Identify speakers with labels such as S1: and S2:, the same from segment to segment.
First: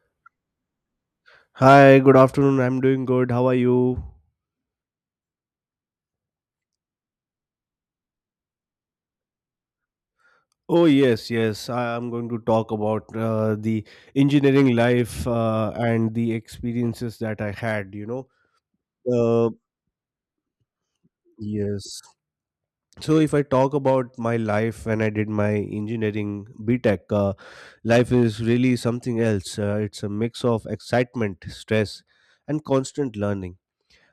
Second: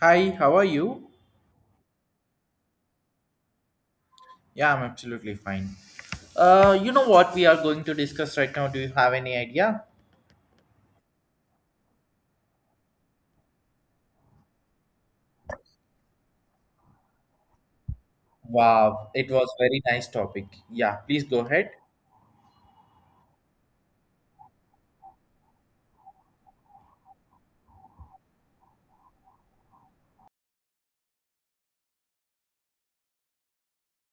S1: Hi, how are you?
S2: Hi, good afternoon. I'm doing good. How are you?
S1: Yeah, I'm absolutely fine. You know what we are going to discuss right now? Do you have any idea?
S2: Oh, yes, yes. I am going to talk about the engineering life and the experiences that I had, you know.
S1: Wow, it was
S2: Uh,
S1: very nice topic. Yeah, please go ahead.
S2: yes. So, if I talk about my life when I did my engineering BTech, life is really something else. It's a mix of excitement, stress, and constant learning.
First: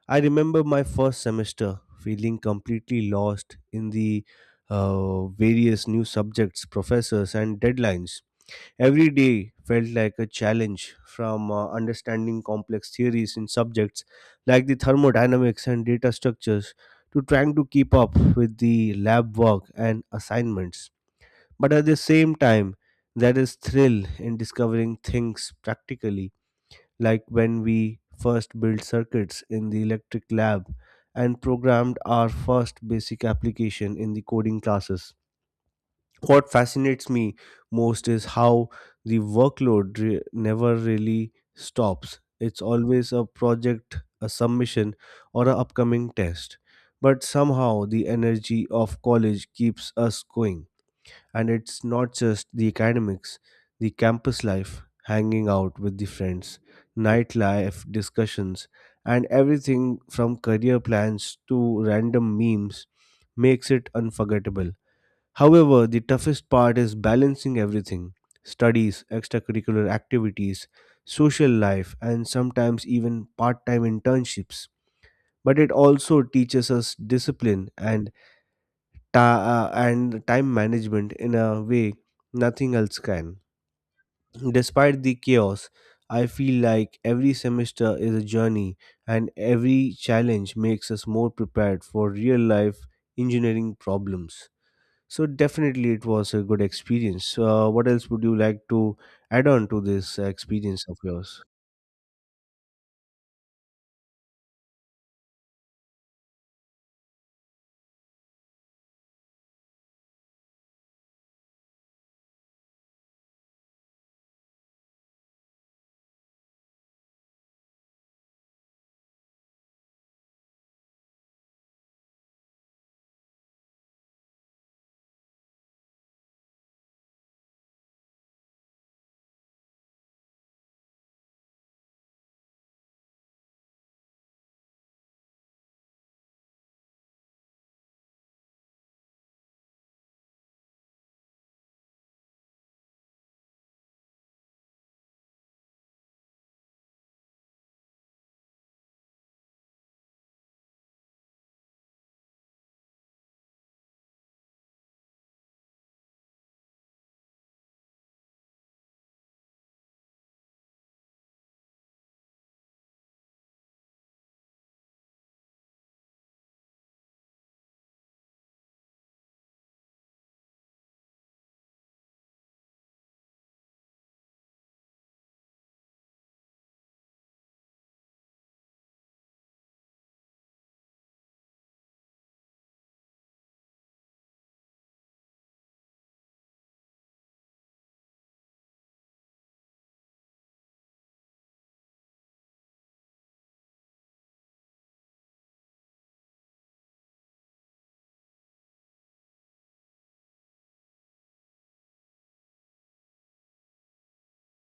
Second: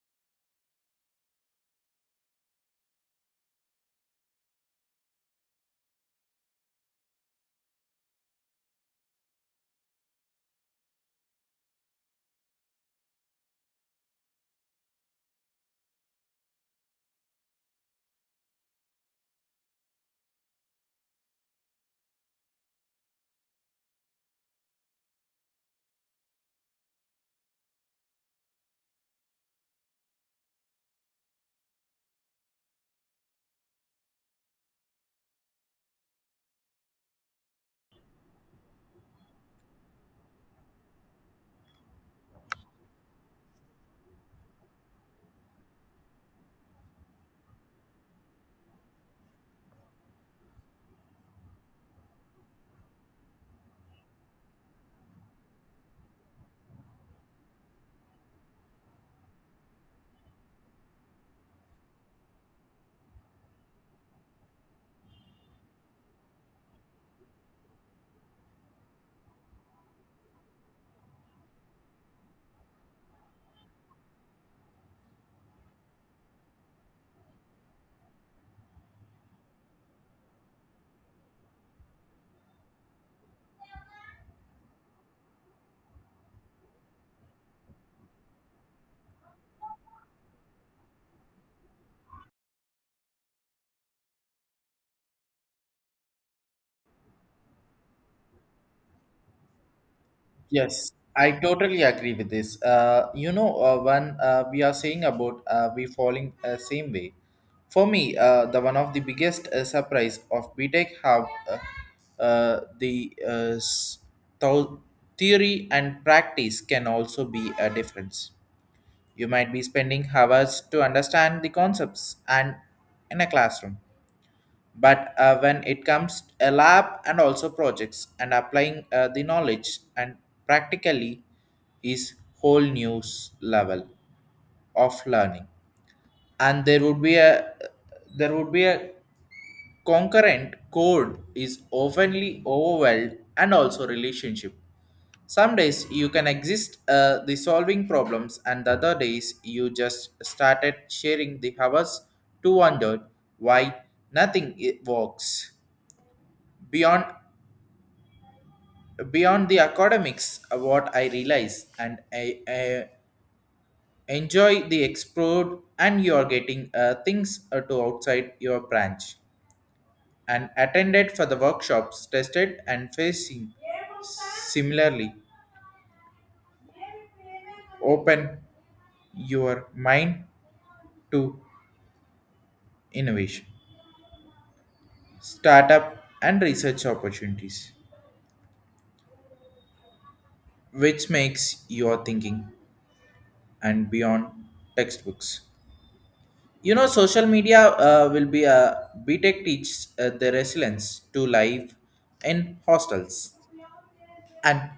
S2: I remember my first semester feeling completely lost in the various new subjects, professors, and deadlines. Every day felt like a challenge from understanding complex theories in subjects like the thermodynamics and data structures to trying to keep up with the lab work and assignments. But at the same time, there is thrill in discovering things practically, like when we first built circuits in the electric lab and programmed our first basic application in the coding classes. What fascinates me most is how the never really stops. It's always a project, a submission, or an upcoming test. But somehow the energy of college keeps us going. And it's not just the academics, the campus life, hanging out with the friends, nightlife discussions, and everything from career plans to random memes makes it unforgettable. However, the toughest part is balancing everything: studies, extracurricular activities, social life, and sometimes even part time internships. But it also teaches us discipline and time management in a way nothing else can. Despite the chaos, I feel like every semester is a journey and every challenge makes us more prepared for real life engineering problems. So, definitely, it was a good experience. What else would you like to add on to this experience
S1: Yes,
S2: of
S1: I
S2: yours?
S1: totally agree with this. When we are saying about we falling same way, for me, the one of the biggest surprise of BTEC have the thou- theory and practice can also be a difference. You might be spending hours to understand the concepts and in a classroom. But when it comes a lab and also projects and applying the knowledge and practically is whole new level of learning. And there would be a concurrent code is oftenly overwhelmed and also relationship some days you can exist the solving problems, and the other days you just started sharing the hours to wonder why nothing works. Beyond beyond the academics, what I realize, and I enjoy the explore, and you are getting things to outside your branch. And attended for the workshops, tested and facing similarly, open your mind to innovation, startup, and research opportunities, which makes your thinking and beyond textbooks. Social media will be a BTEC teach the resilience to live in hostels and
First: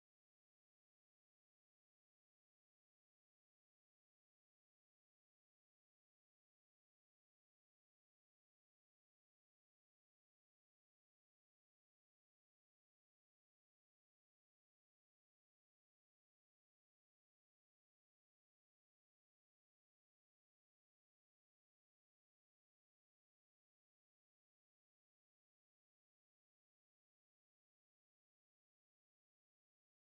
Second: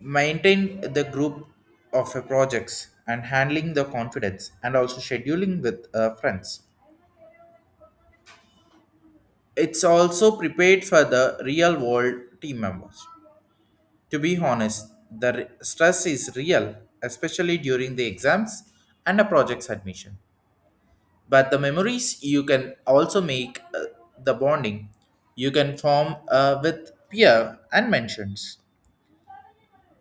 S1: maintain the group of projects and handling the confidence and also scheduling with friends. It's also prepared for the real world team members. To be honest, stress is real, especially during the exams and a project's admission. But the memories you can also make the bonding you can form with peer and mentions.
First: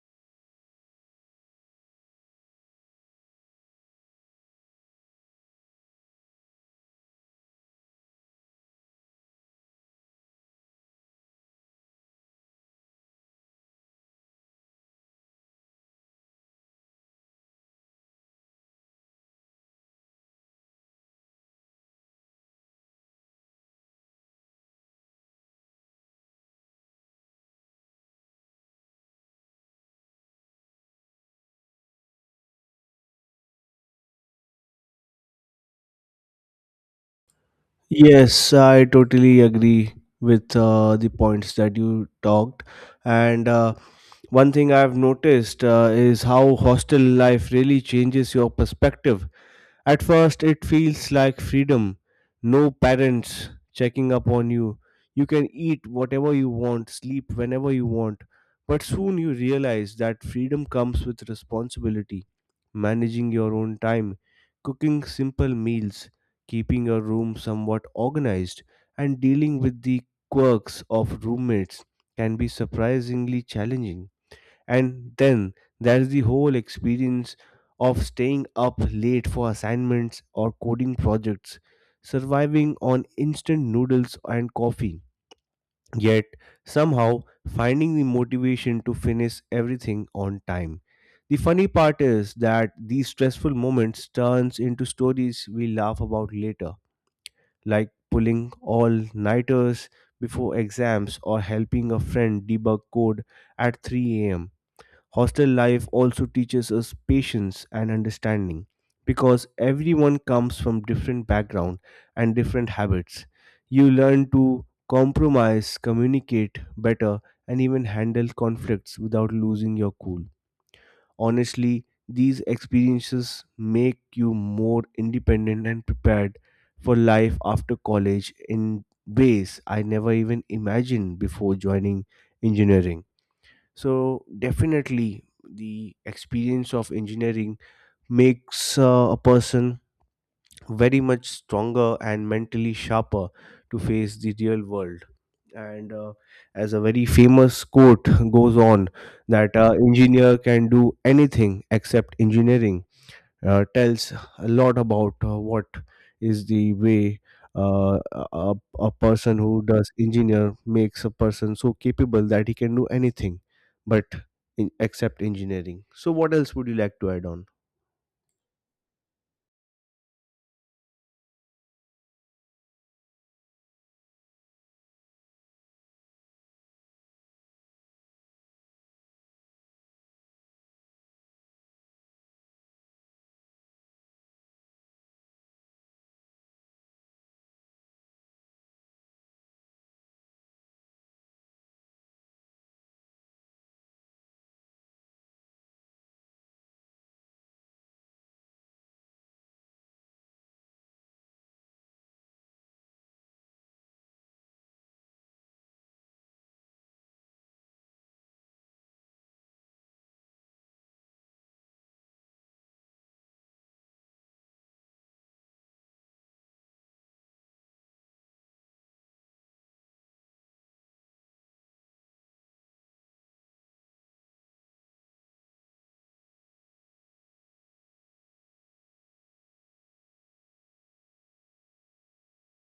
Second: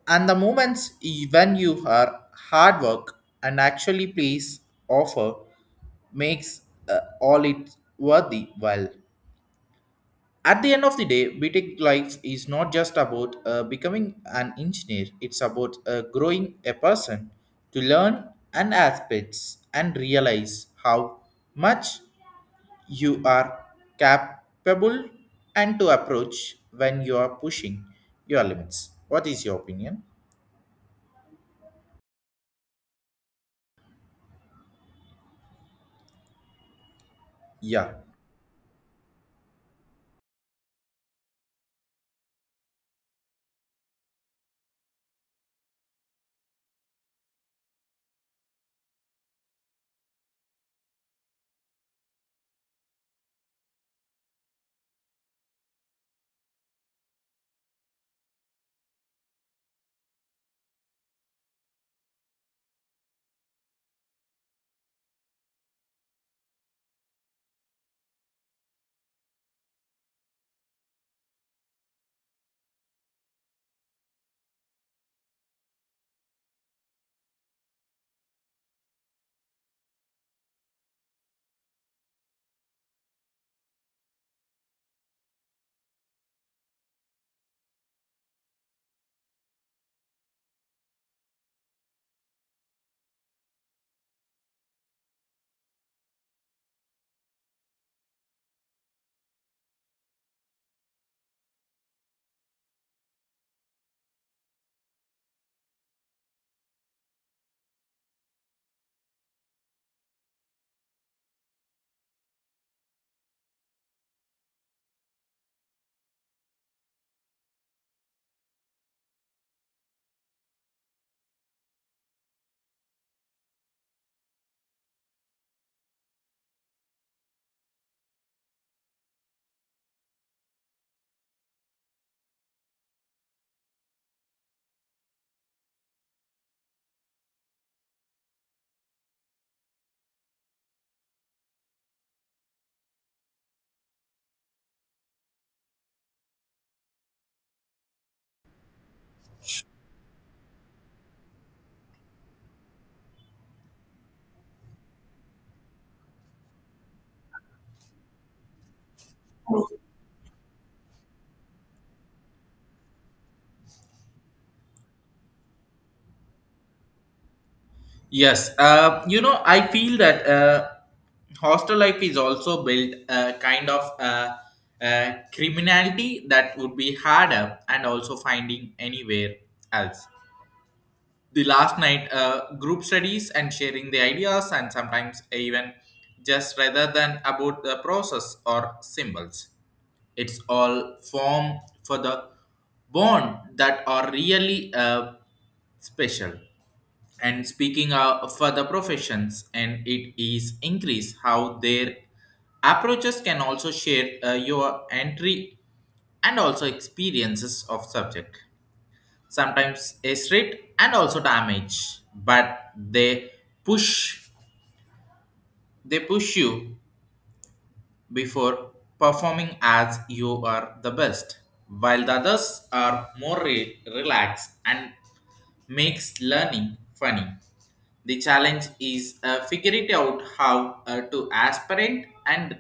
S1: And the moments when you are hard work and actually please offer makes all it worthy well. At the end of the day, btech life is not just about becoming an engineer. It's about growing a person to learn and aspects and realize how much you are capable and to approach when you are pushing your limits. What is your opinion? Yeah.
S2: Yes, I totally agree with the points that you talked, and one thing I've noticed is how hostel life really changes your perspective. At first, it feels like freedom, no parents checking up on you. You can eat whatever you want, sleep whenever you want. But soon you realize that freedom comes with responsibility: managing your own time, cooking simple meals, keeping your room somewhat organized, and dealing with the quirks of roommates can be surprisingly challenging. And then there's the whole experience of staying up late for assignments or coding projects, surviving on instant noodles and coffee, yet somehow finding the motivation to finish everything on time. The funny part is that these stressful moments turns into stories we laugh about later, like pulling all-nighters before exams or helping a friend debug code at 3 a.m. Hostel life also teaches us patience and understanding because everyone comes from different background and different habits. You learn to compromise, communicate better and even handle conflicts without losing your cool. Honestly, these experiences make you more independent and prepared for life after college in ways I never even imagined before joining engineering. So definitely the experience of engineering makes a person very much stronger and mentally sharper to face the real world. And as a very famous quote goes on, that engineer can do anything except engineering tells a lot about what is the way, uh, a, a person who does engineer makes a person so capable that he can do anything but except engineering. So what else would you like to add on?
S1: Yes, I feel that hostel life is also built a kind of criminality that would be harder and also finding anywhere else. The last night, group studies and sharing the ideas, and sometimes even just rather than about the process or symbols. It's all form for the bond that are really special and speaking of for the professions and it is increase how their approaches can also share your entry and also experiences of subject sometimes a straight and also damage but push they push you before performing as you are the best, while the others are more relaxed and makes learning funny. The challenge is figure it out how to aspirant and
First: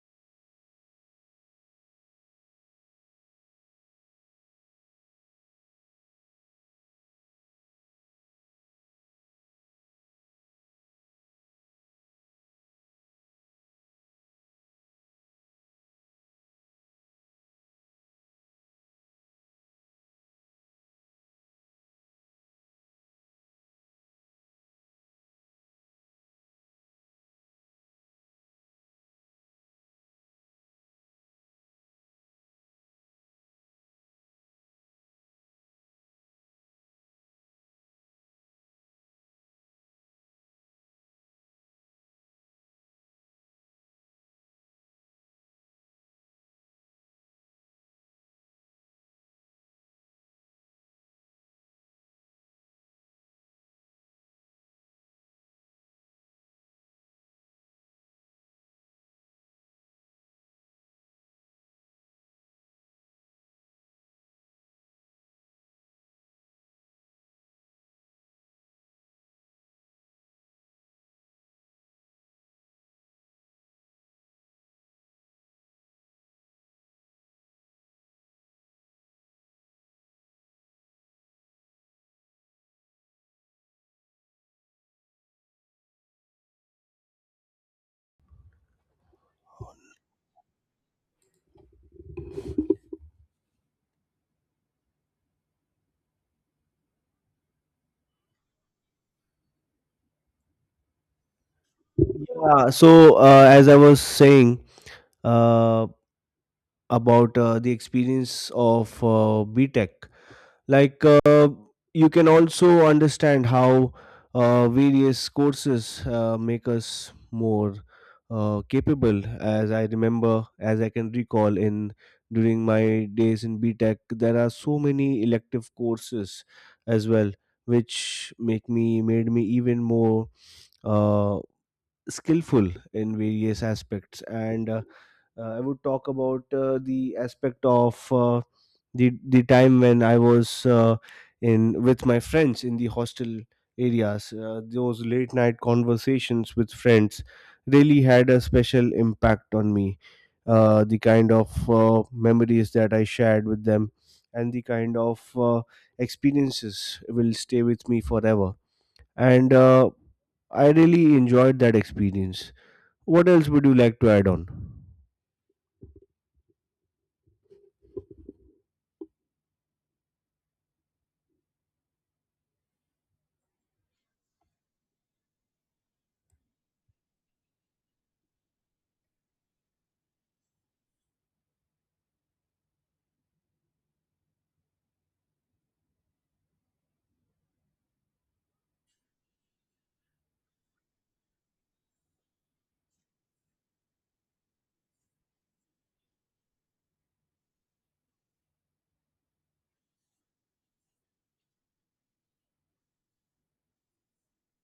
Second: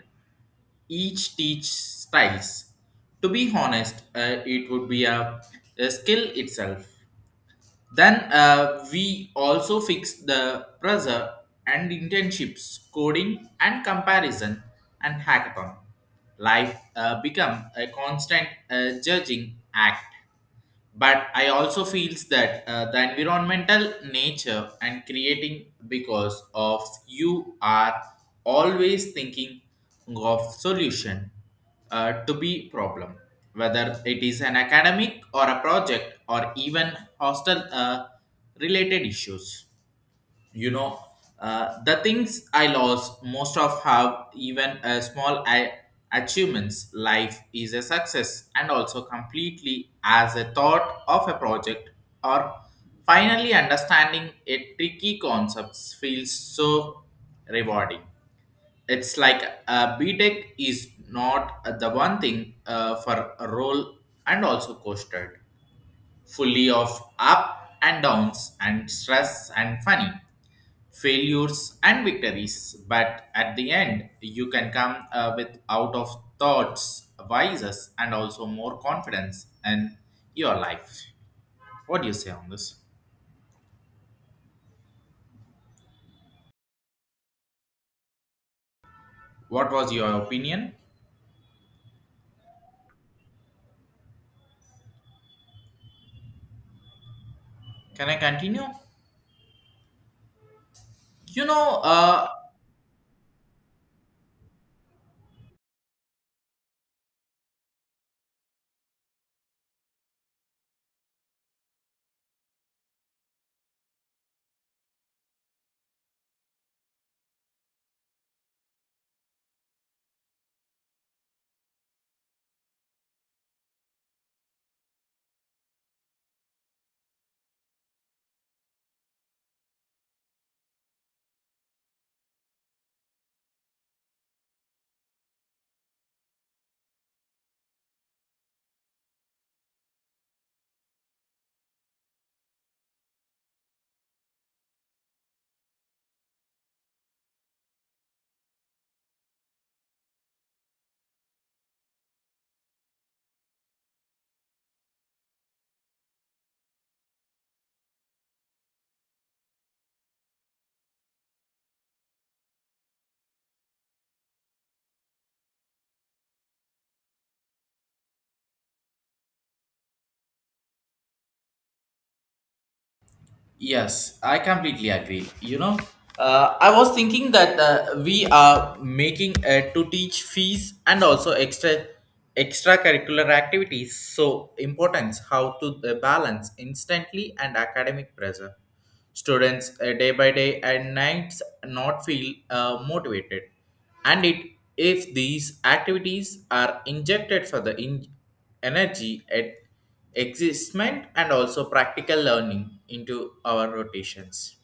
S1: each teach styles. To be honest, it would be a skill itself. Then we also fix the pressure and internships, coding and comparison and hackathon. Life become a constant judging act but I also feels that the environmental nature and creating because of you are always thinking of solution to be problem whether it is an academic or a project or even hostel related issues. you know the things I lost most of have even a small achievements life is a success and also completely as a thought of a project or finally understanding a tricky concepts feels so rewarding. It's like btech is not the one thing for a role and also coasted fully of up and downs and stress and funny failures and victories but at the end you can come with out of thoughts vices and also more confidence in your life. What do you say on this? What was your opinion? Can I continue? you know uh,
S2: Yeah, so as I was saying uh, about the experience of BTech, like uh, you can also understand how various courses make us more capable. As I remember, as I can recall, in during my days in B Tech, there are so many elective courses as well which make me made me even more uh, skillful in various aspects. And uh, uh, i would talk about the aspect of the time when I was in with my friends in the hostel areas. Those late night conversations with friends really had a special impact on me. The kind of memories that I shared with them and the kind of experiences will stay with me forever. And I really enjoyed that experience. What else would you like to add on?
S1: Yes, I completely agree. I was thinking that we are making to teach fees and also extracurricular activities so importance how to balance instantly and academic pressure. Students day by day and nights not feel motivated, and it if these activities are injected for the energy at existment and also practical learning into our rotations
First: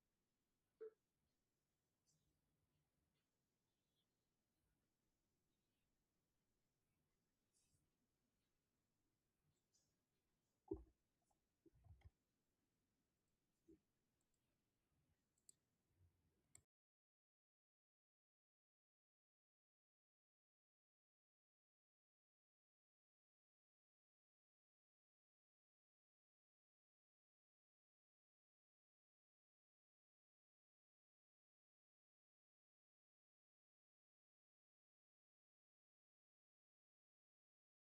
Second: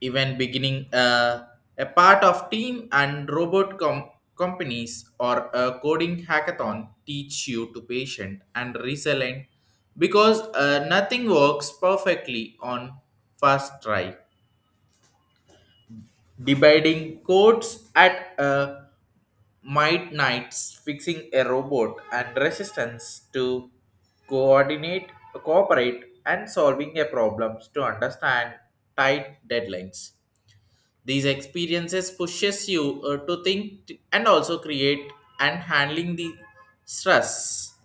S1: even beginning a part of team and companies or a coding hackathon teach you to patient and resilient because nothing works perfectly on first try. Dividing codes at a might fixing a robot and resistance to coordinate cooperate and solving a problems to understand tight deadlines. These experiences pushes you to and also create and handling the stress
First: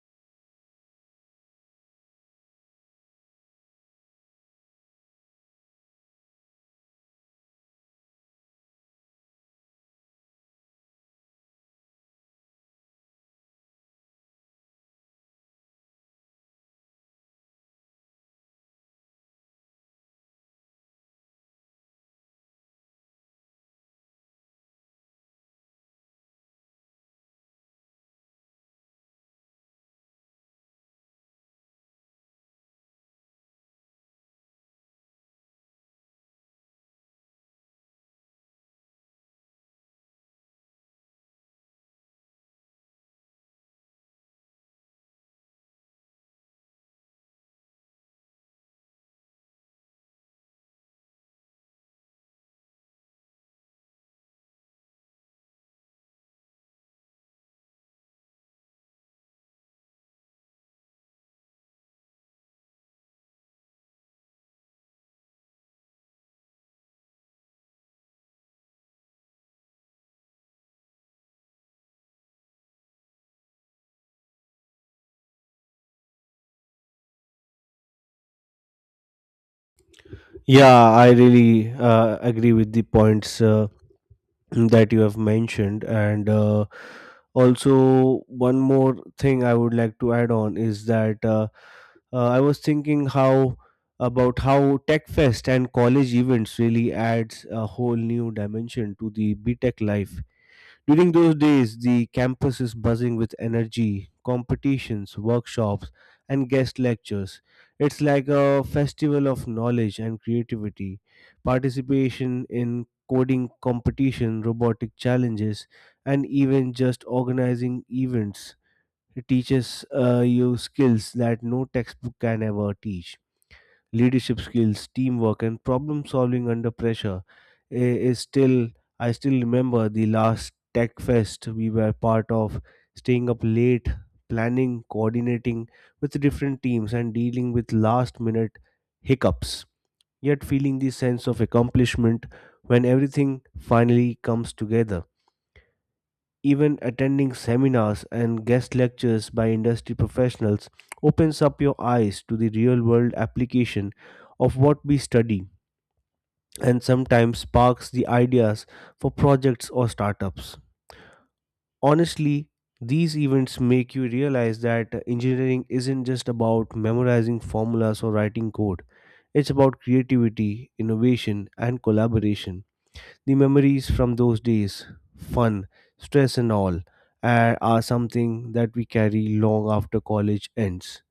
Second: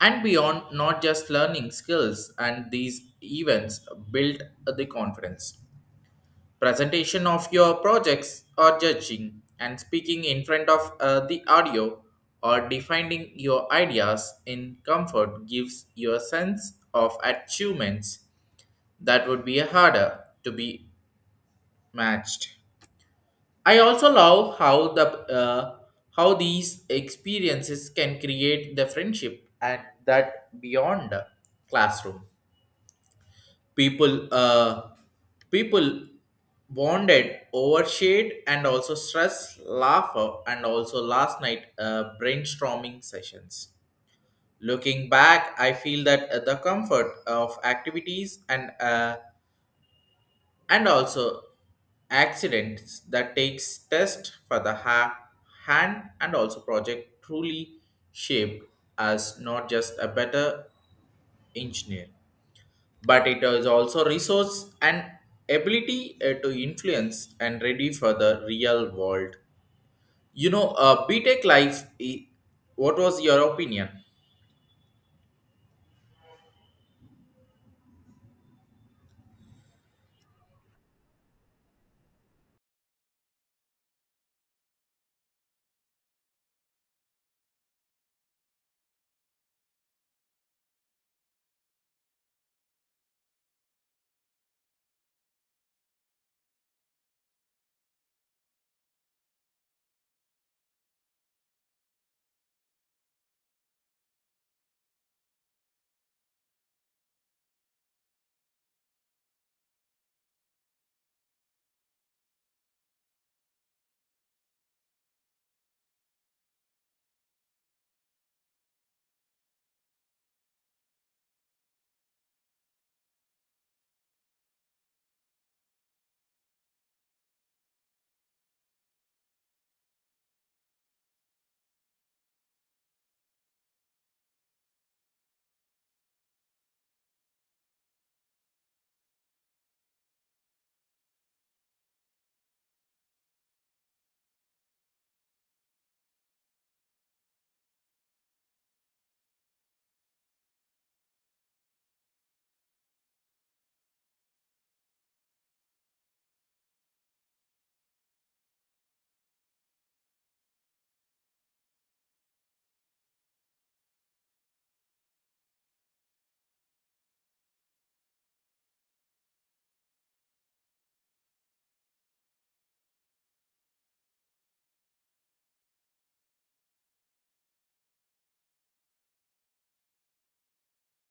S1: and beyond not just learning skills and these events build the confidence presentation of your projects or judging and speaking in front of the audio or defining your ideas in comfort gives you a sense of achievements that would be harder to be matched. I also love how the uh, how these experiences can create the friendship and that beyond the classroom. People uh, people bonded over shade and also stress, laughter, and also last night brainstorming sessions. Looking back, I feel that the comfort of activities and also accidents that takes test for the hand and also project truly shaped as not just a better engineer but it is also resource and ability to influence and ready for the real world. Btech life what was your opinion?
S2: Yeah, I really agree with the points that you have mentioned. And also, one more thing I would like to add on is that I was thinking how about how Tech Fest and college events really adds a whole new dimension to the B Tech life. During those days, the campus is buzzing with energy, competitions, workshops, and guest lectures. It's like a festival of knowledge and creativity. Participation in coding competition, robotic challenges, and even just organizing events teaches you skills that no textbook can ever teach: leadership skills, teamwork, and problem solving under pressure I- is still. I still remember the last Tech Fest we were part of, staying up late, planning, coordinating with different teams, and dealing with last minute hiccups, yet feeling the sense of accomplishment when everything finally comes together. Even attending seminars and guest lectures by industry professionals opens up your eyes to the real world application of what we study and sometimes sparks the ideas for projects or startups. Honestly, these events make you realize that engineering isn't just about memorizing formulas or writing code. It's about creativity, innovation, and collaboration. The memories from those days, fun, stress, and all, are something that we carry long after college ends.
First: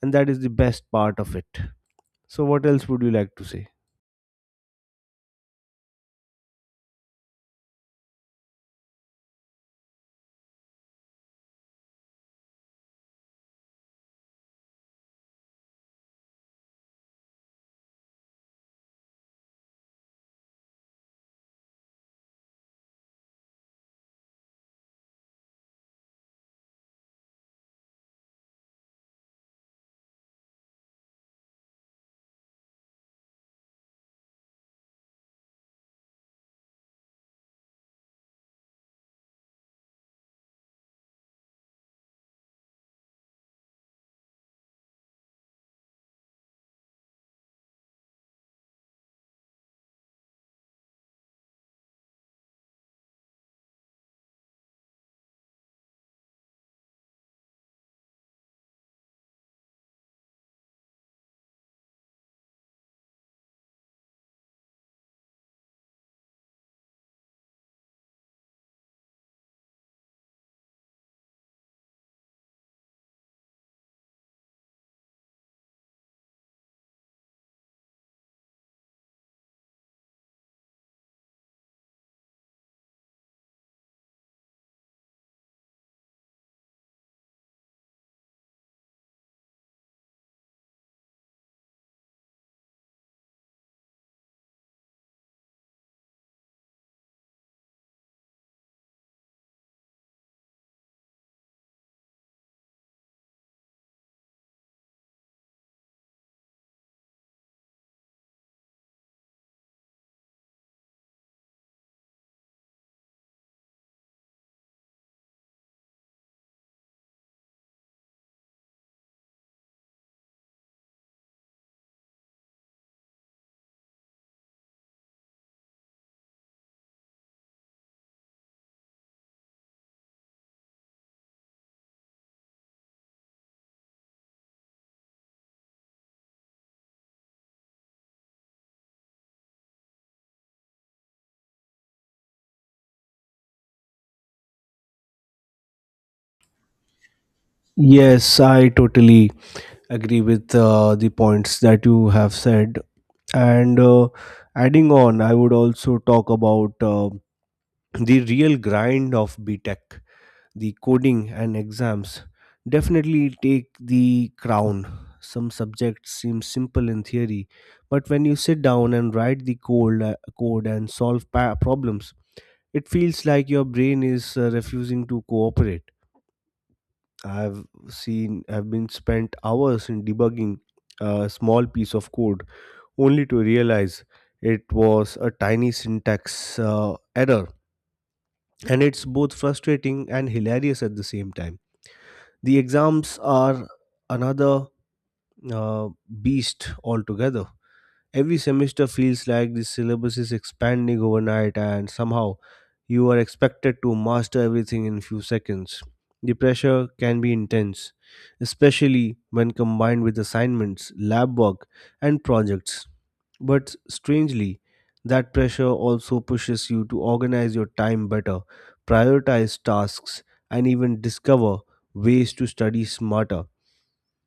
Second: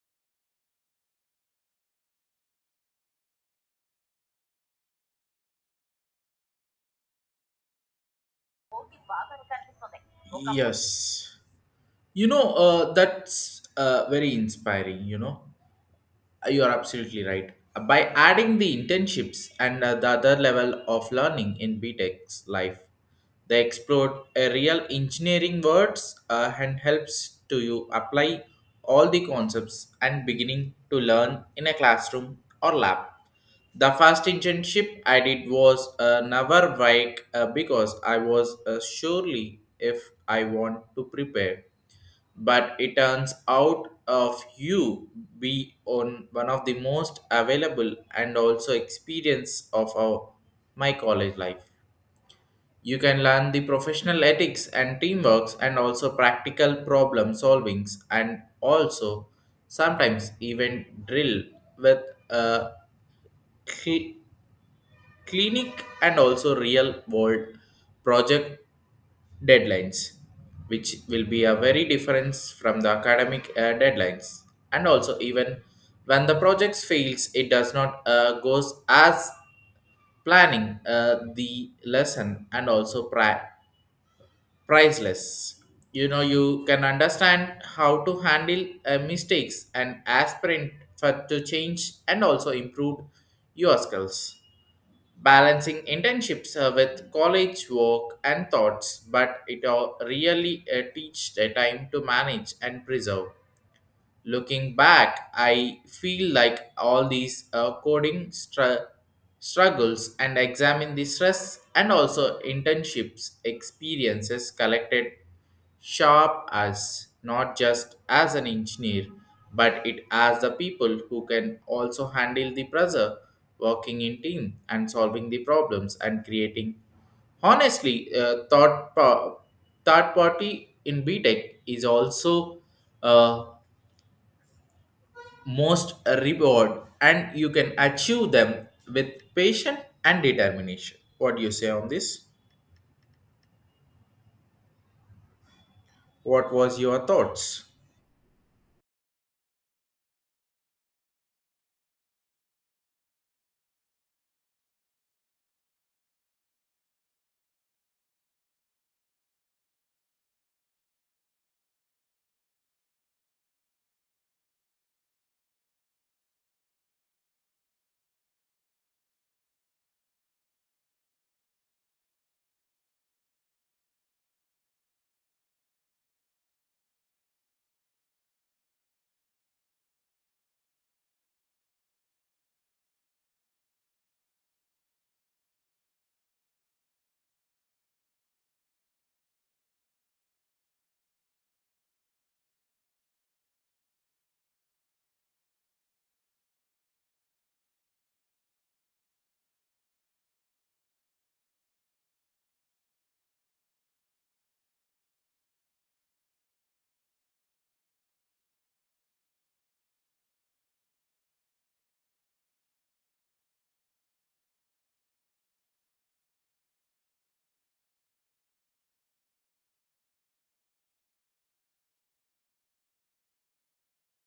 S2: And that is the best part of it. So, what else would you like to say?
S1: Yes. That's very inspiring, you know. You are absolutely right. By adding the internships and the other level of learning in BTEC's life, they explore a real engineering words and helps to you apply all the concepts and beginning to learn in a classroom or lab. The first internship I did was never wake because I was surely if I want to prepare but it turns out of you be on one of the most available and also experience of my college life. You can learn the professional ethics and teamworks and also practical problem solvings and also sometimes even drill with a cl- clinic and also real world project deadlines, which will be a very difference from the academic deadlines. And also, even when the project fails, it does not goes as planning the lesson and also priceless. You can understand how to handle mistakes and aspirant for to change and also improve your skills balancing internships with college work and thoughts, but it all really teach the time to manage and preserve. Looking back, I feel like all these coding struggles and examine the stress and also internships experiences collected sharp us not just as an engineer but it as the people who can also handle the pressure working in team and solving the problems and creating honestly thought third party in B Tech is also uh, most reward and you can achieve them with patience and determination. What do you say on this? What was your thoughts?
S2: Yes, I totally agree with the points that you have said. And adding on, I would also talk about the real grind of B Tech. The coding and exams definitely take the crown. Some subjects seem simple in theory, but when you sit down and write the code and solve problems, it feels like your brain is refusing to cooperate. I've been spent hours in debugging a small piece of code only to realize it was a tiny syntax error, and it's both frustrating and hilarious at the same time. The exams are another uh, beast altogether. Every semester feels like the syllabus is expanding overnight, and somehow you are expected to master everything in few seconds. The pressure can be intense, especially when combined with assignments, lab work, and projects, but strangely, that pressure also pushes you to organize your time better, prioritize tasks, and even discover ways to study smarter,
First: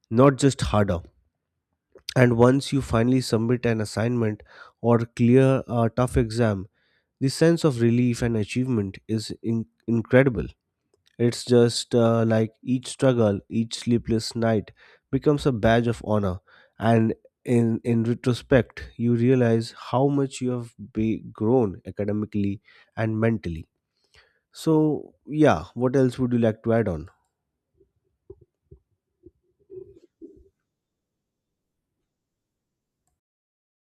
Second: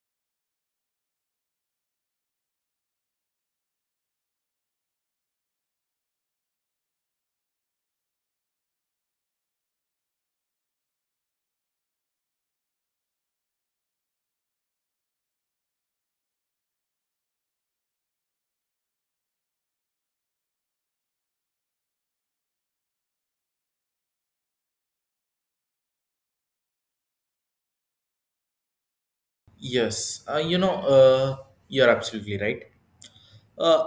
S2: not just harder. And once you finally submit an assignment or clear a tough exam, the sense of relief and achievement is incredible. It's just like each struggle, each sleepless night becomes a badge of honor. And in retrospect, you realize how much you have be grown academically and mentally. So, yeah, what else would you like to add on?
S1: Yes, you're absolutely right. Uh,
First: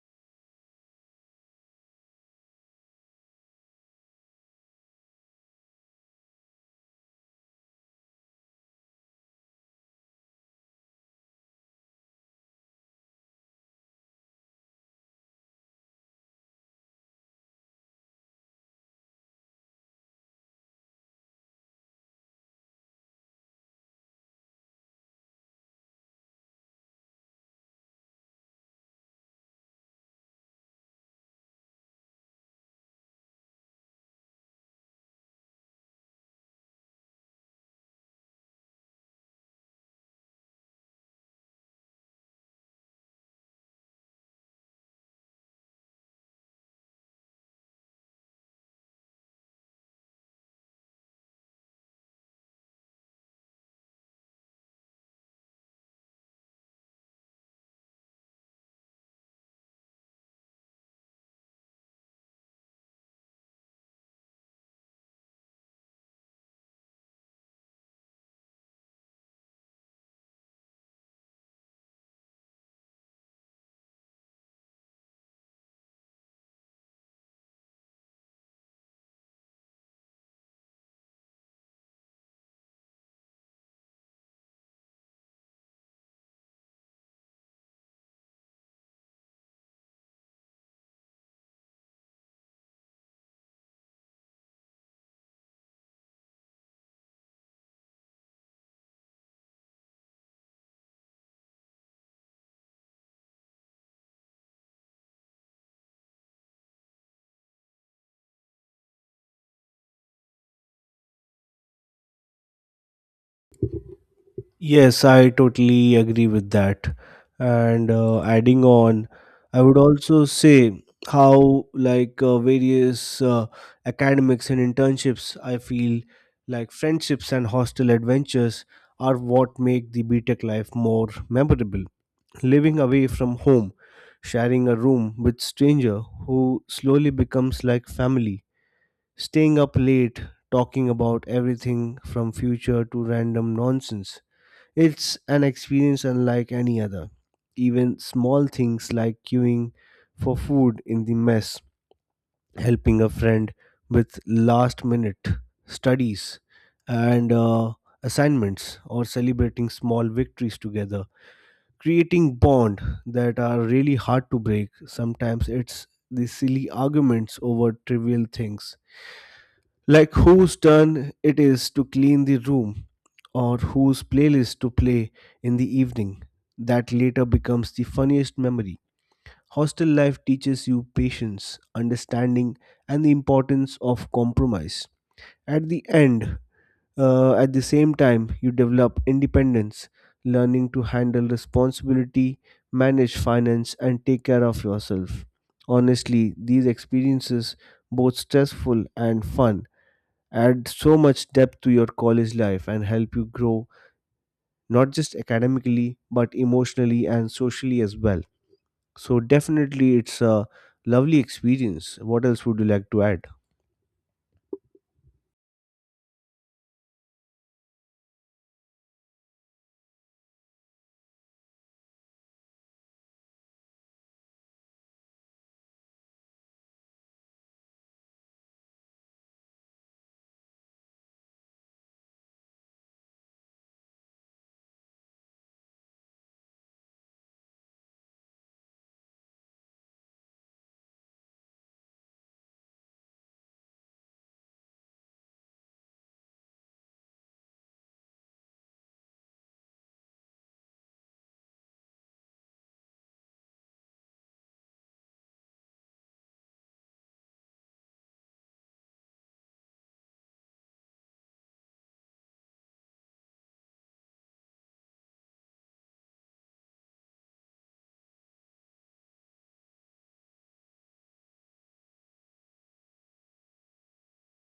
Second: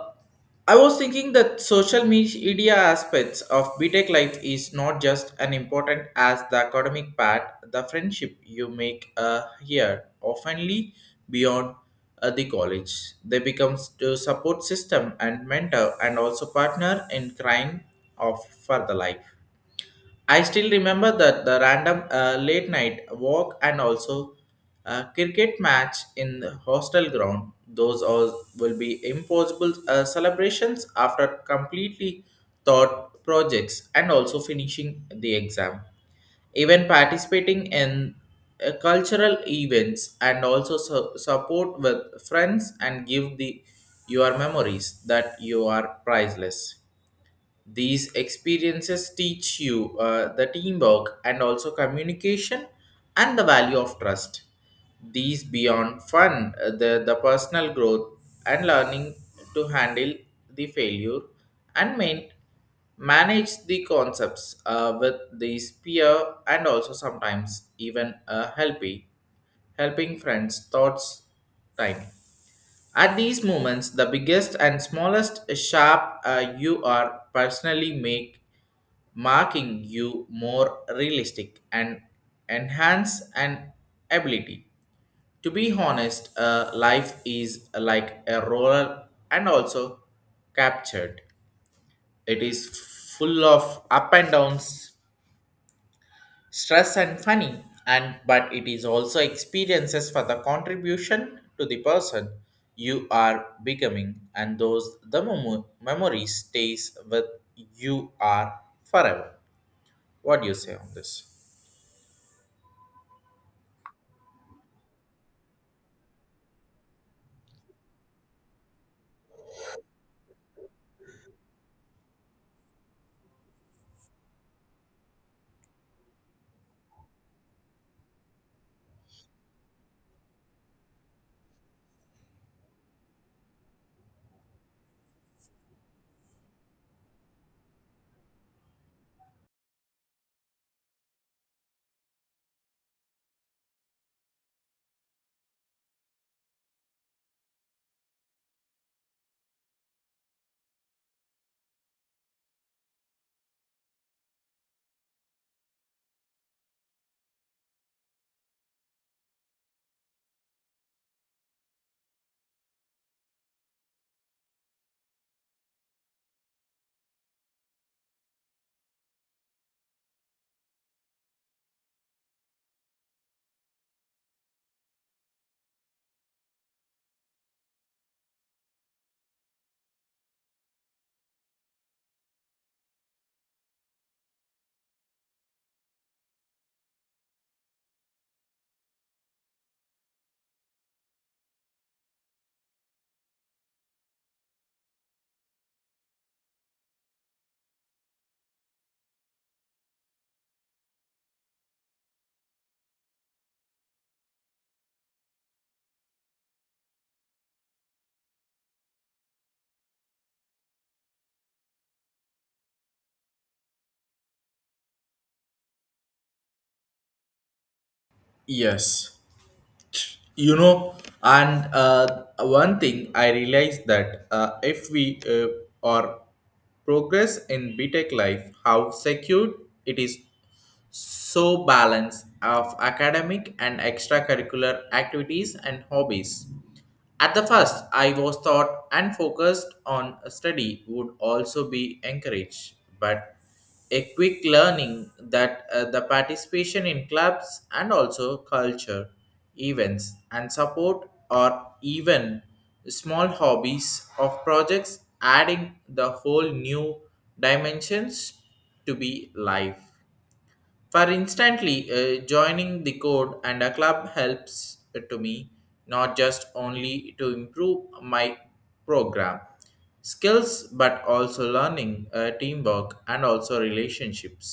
S1: I was thinking that social media aspects of B Tech life is not just as important as the academic part. The friendship you make here oftenly beyond the college. They becomes to support system and mentor and also partner in crime of further life. I still remember that the random late night walk and also a cricket match in the hostel ground. Those all will be impossible celebrations after completely thought projects and also finishing the exam. Even participating in cultural events and also support with friends and give the your memories that you are priceless. These experiences teach you the teamwork and also communication and the value of trust. These beyond fun, the personal growth and learning to handle the failure and manage the concepts with these peer and also sometimes even helping friends thoughts time at these moments, the biggest and smallest sharp you are personally make marking you more realistic and enhance an ability. To be honest, life is like a roller and also captured. It is full of up and downs, stress and funny and but it is also experiences for the contribution to the person you are becoming and those the memory stays with you are forever. What do you say on this?
S2: Yes, I totally agree with that. And adding on, I would also say how, like, various academics and internships, I feel like friendships and hostel adventures are what make the BTEC life more memorable. Living away from home, sharing a room with stranger who slowly becomes like family, staying up late, talking about everything from future to random nonsense, it's an experience unlike any other. Even small things like queuing for food in the mess, helping a friend with last minute studies and assignments, or celebrating small victories together, creating bond that are really hard to break. Sometimes it's the silly arguments over trivial things, like whose turn it is to clean the room or whose playlist to play in the evening, that later becomes the funniest memory. Hostel life teaches you patience, understanding, and the importance of compromise. At the end, at the same time, you develop independence, learning to handle responsibility, manage finance, and take care of yourself. Honestly, these experiences, both stressful and fun, add so much depth to your college life and help you grow not just academically but emotionally and socially as well. So definitely it's a lovely experience. What else would you like to add?
S1: Yes, you know, and one thing I realized that if we are progress in B Tech life, how secure it is so balance of academic and extracurricular activities and hobbies. At the first, I was thought and focused on study would also be encouraged, but a quick learning that the participation in clubs and also culture, events, and support, or even small hobbies of projects, adding the whole new dimensions to be life. For instantly joining the code and a club helps to me not just only to improve my program skills but also learning teamwork and also relationships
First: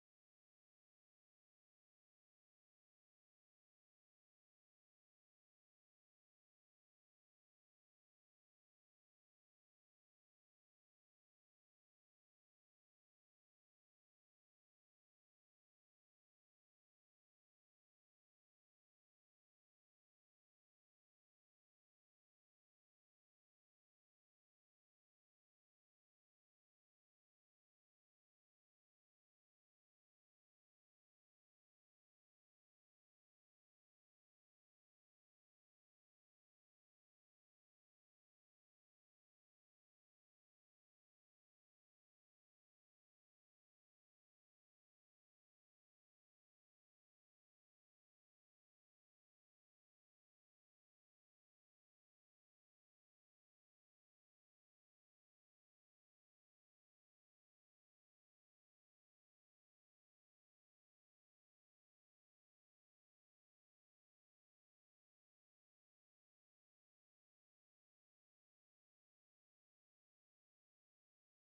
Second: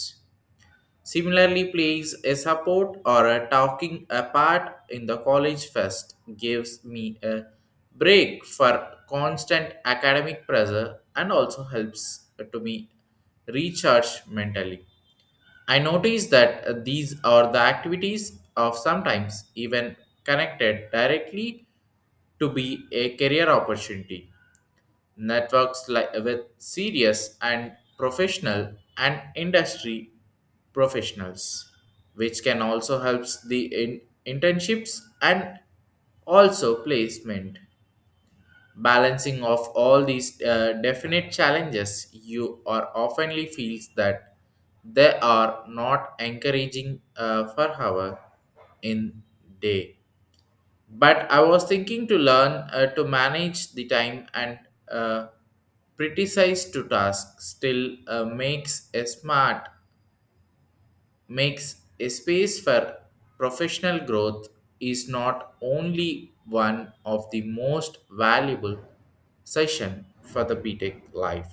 S1: similarly plays a support or a talking a part in the college fest gives me a break for constant academic pressure and also helps to me recharge mentally. I notice that these are the activities of sometimes even connected directly to be a career opportunity. Networks like with serious and professional and industry professionals, which can also helps the internships and also placement. Balancing of all these definite challenges, you are oftenly feels that they are not encouraging for hour in day. But I was thinking to learn to manage the time and uh, pretty size to task still makes a space for professional growth is not only one of the most valuable session for the BTech life.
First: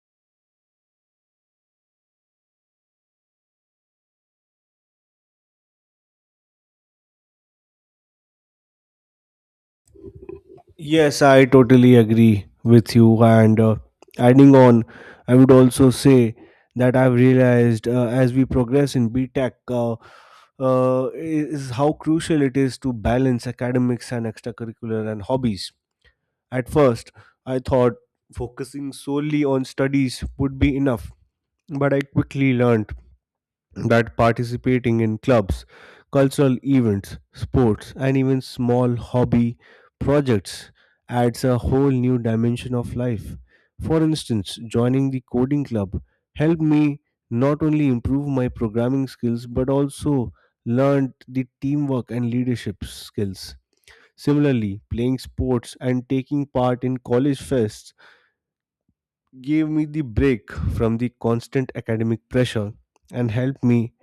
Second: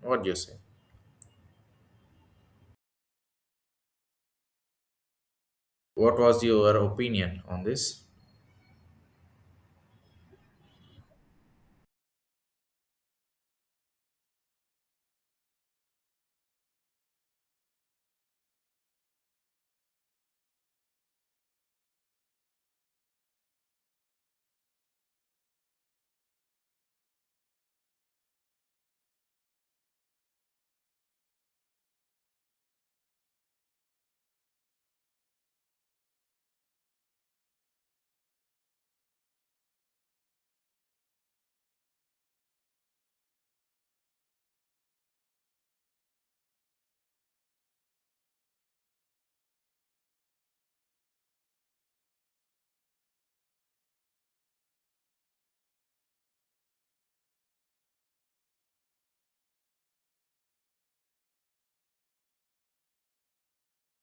S1: What do you say? What was your opinion on this?
S2: Yes, I totally agree with you. And adding on, I would also say that I've realized as we progress in BTech, is how crucial it is to balance academics and extracurricular and hobbies. At first, I thought focusing solely on studies would be enough, but I quickly learned that participating in clubs, cultural events, sports, and even small hobby projects adds a whole new dimension of life. For instance, joining the coding club helped me not only improve my programming skills but also learned the teamwork and leadership skills. Similarly, playing sports and taking part in college fests gave me the break from the constant academic pressure and helped me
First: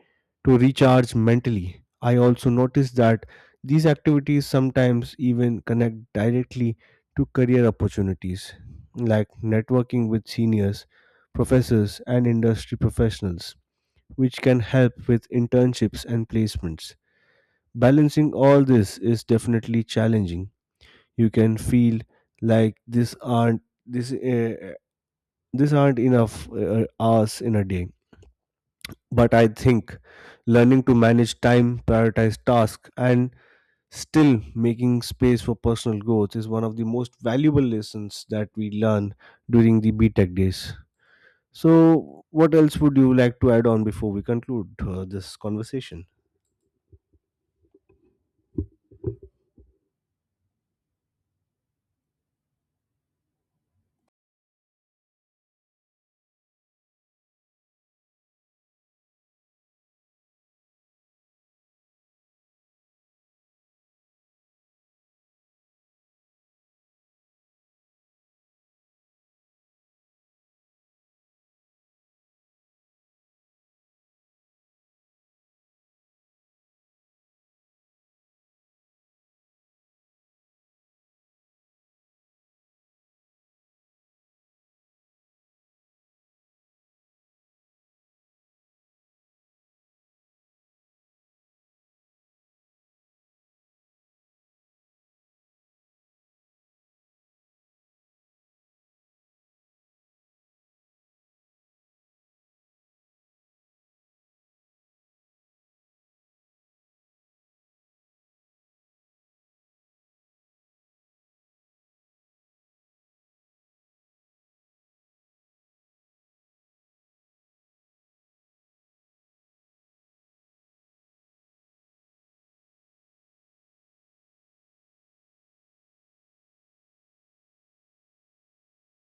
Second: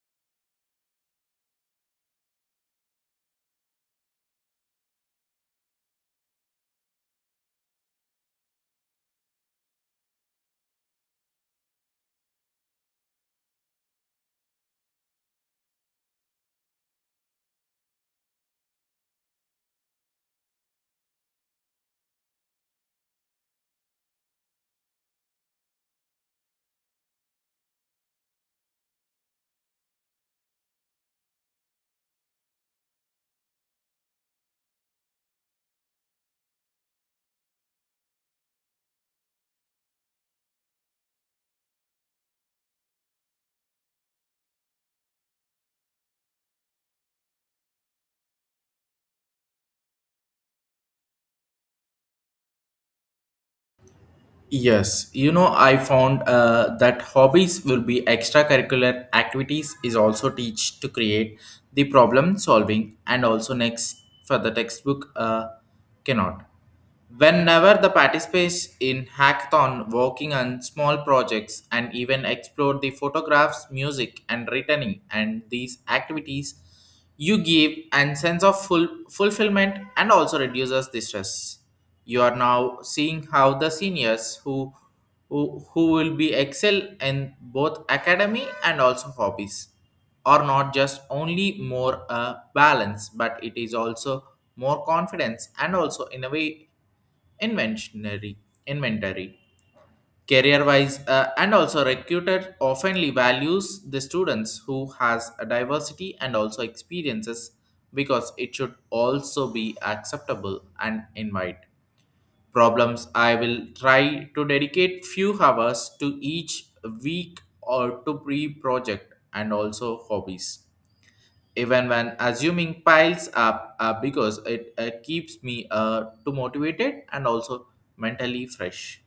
S2: to recharge mentally. I also notice that these activities sometimes even connect directly to career opportunities, like networking with seniors, professors, and industry professionals, which can help with internships and placements. Balancing all this is definitely challenging. You can feel like this uh, this aren't enough hours in a day, but I think learning to manage time, prioritize tasks, and still making space for personal growth is one of the most valuable lessons that we learn during the B Tech days. So, what else would you like to add on before we conclude this conversation?
S1: Yes, I found that hobbies will be extracurricular activities is also teach to create the problem solving and also next for the textbook cannot. Whenever the participates in hackathon, working on small projects, and even explore the photographs, music, and writing, and these activities, you give and sense of full fulfillment and also reduces the stress. You are now seeing how the seniors who will be excel in both academy and also hobbies are not just only more balance but it is also more confidence and also in a way inventionary inventory career wise and also recruiter oftenly values the students who has a diversity and also experiences because it should also be acceptable and invite problems. I will try to dedicate few hours to each week or to pre project and also hobbies even when assuming piles up because it keeps me too motivated and also mentally fresh.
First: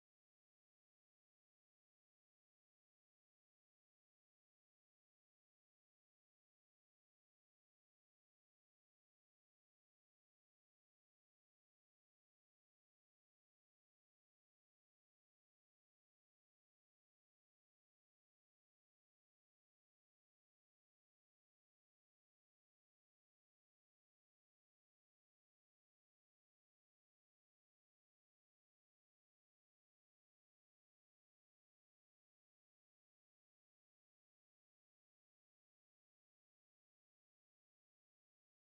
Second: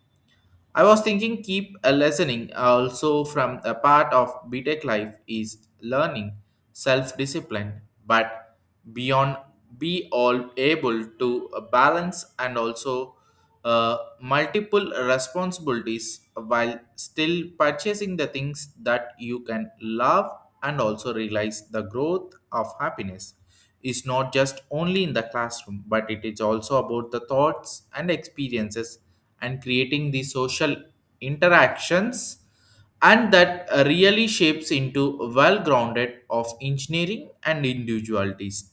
S1: I was thinking keep listening also from a part of btech life is learning self discipline but beyond be all able to balance and also multiple responsibilities while still purchasing the things that you can love and also realize the growth of happiness is not just only in the classroom but it is also about the thoughts and experiences and creating the social interactions and that really shapes into well grounded of engineering and individualities.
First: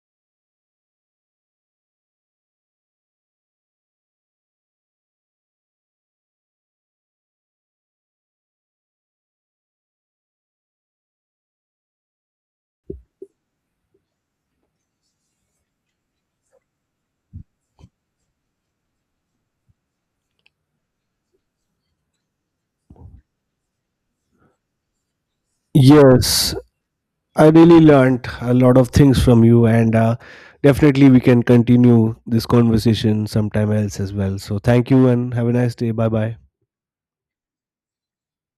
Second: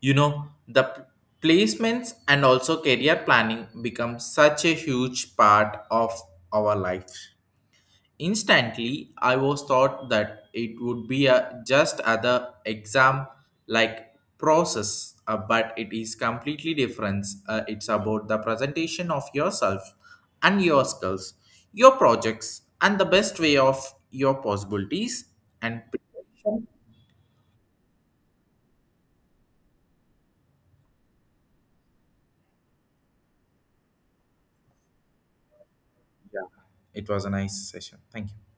S1: The placements and also career planning become such a huge part of our life instantly I was thought that it would be a just other exam like process but it is completely different it's about the presentation of yourself and your skills your projects and the best way of your possibilities and
S2: Yes, I really learned a lot of things from you, and definitely we can continue this conversation sometime else as well. So, thank you and have a nice day. Bye bye.
S1: it was a nice session. Thank you.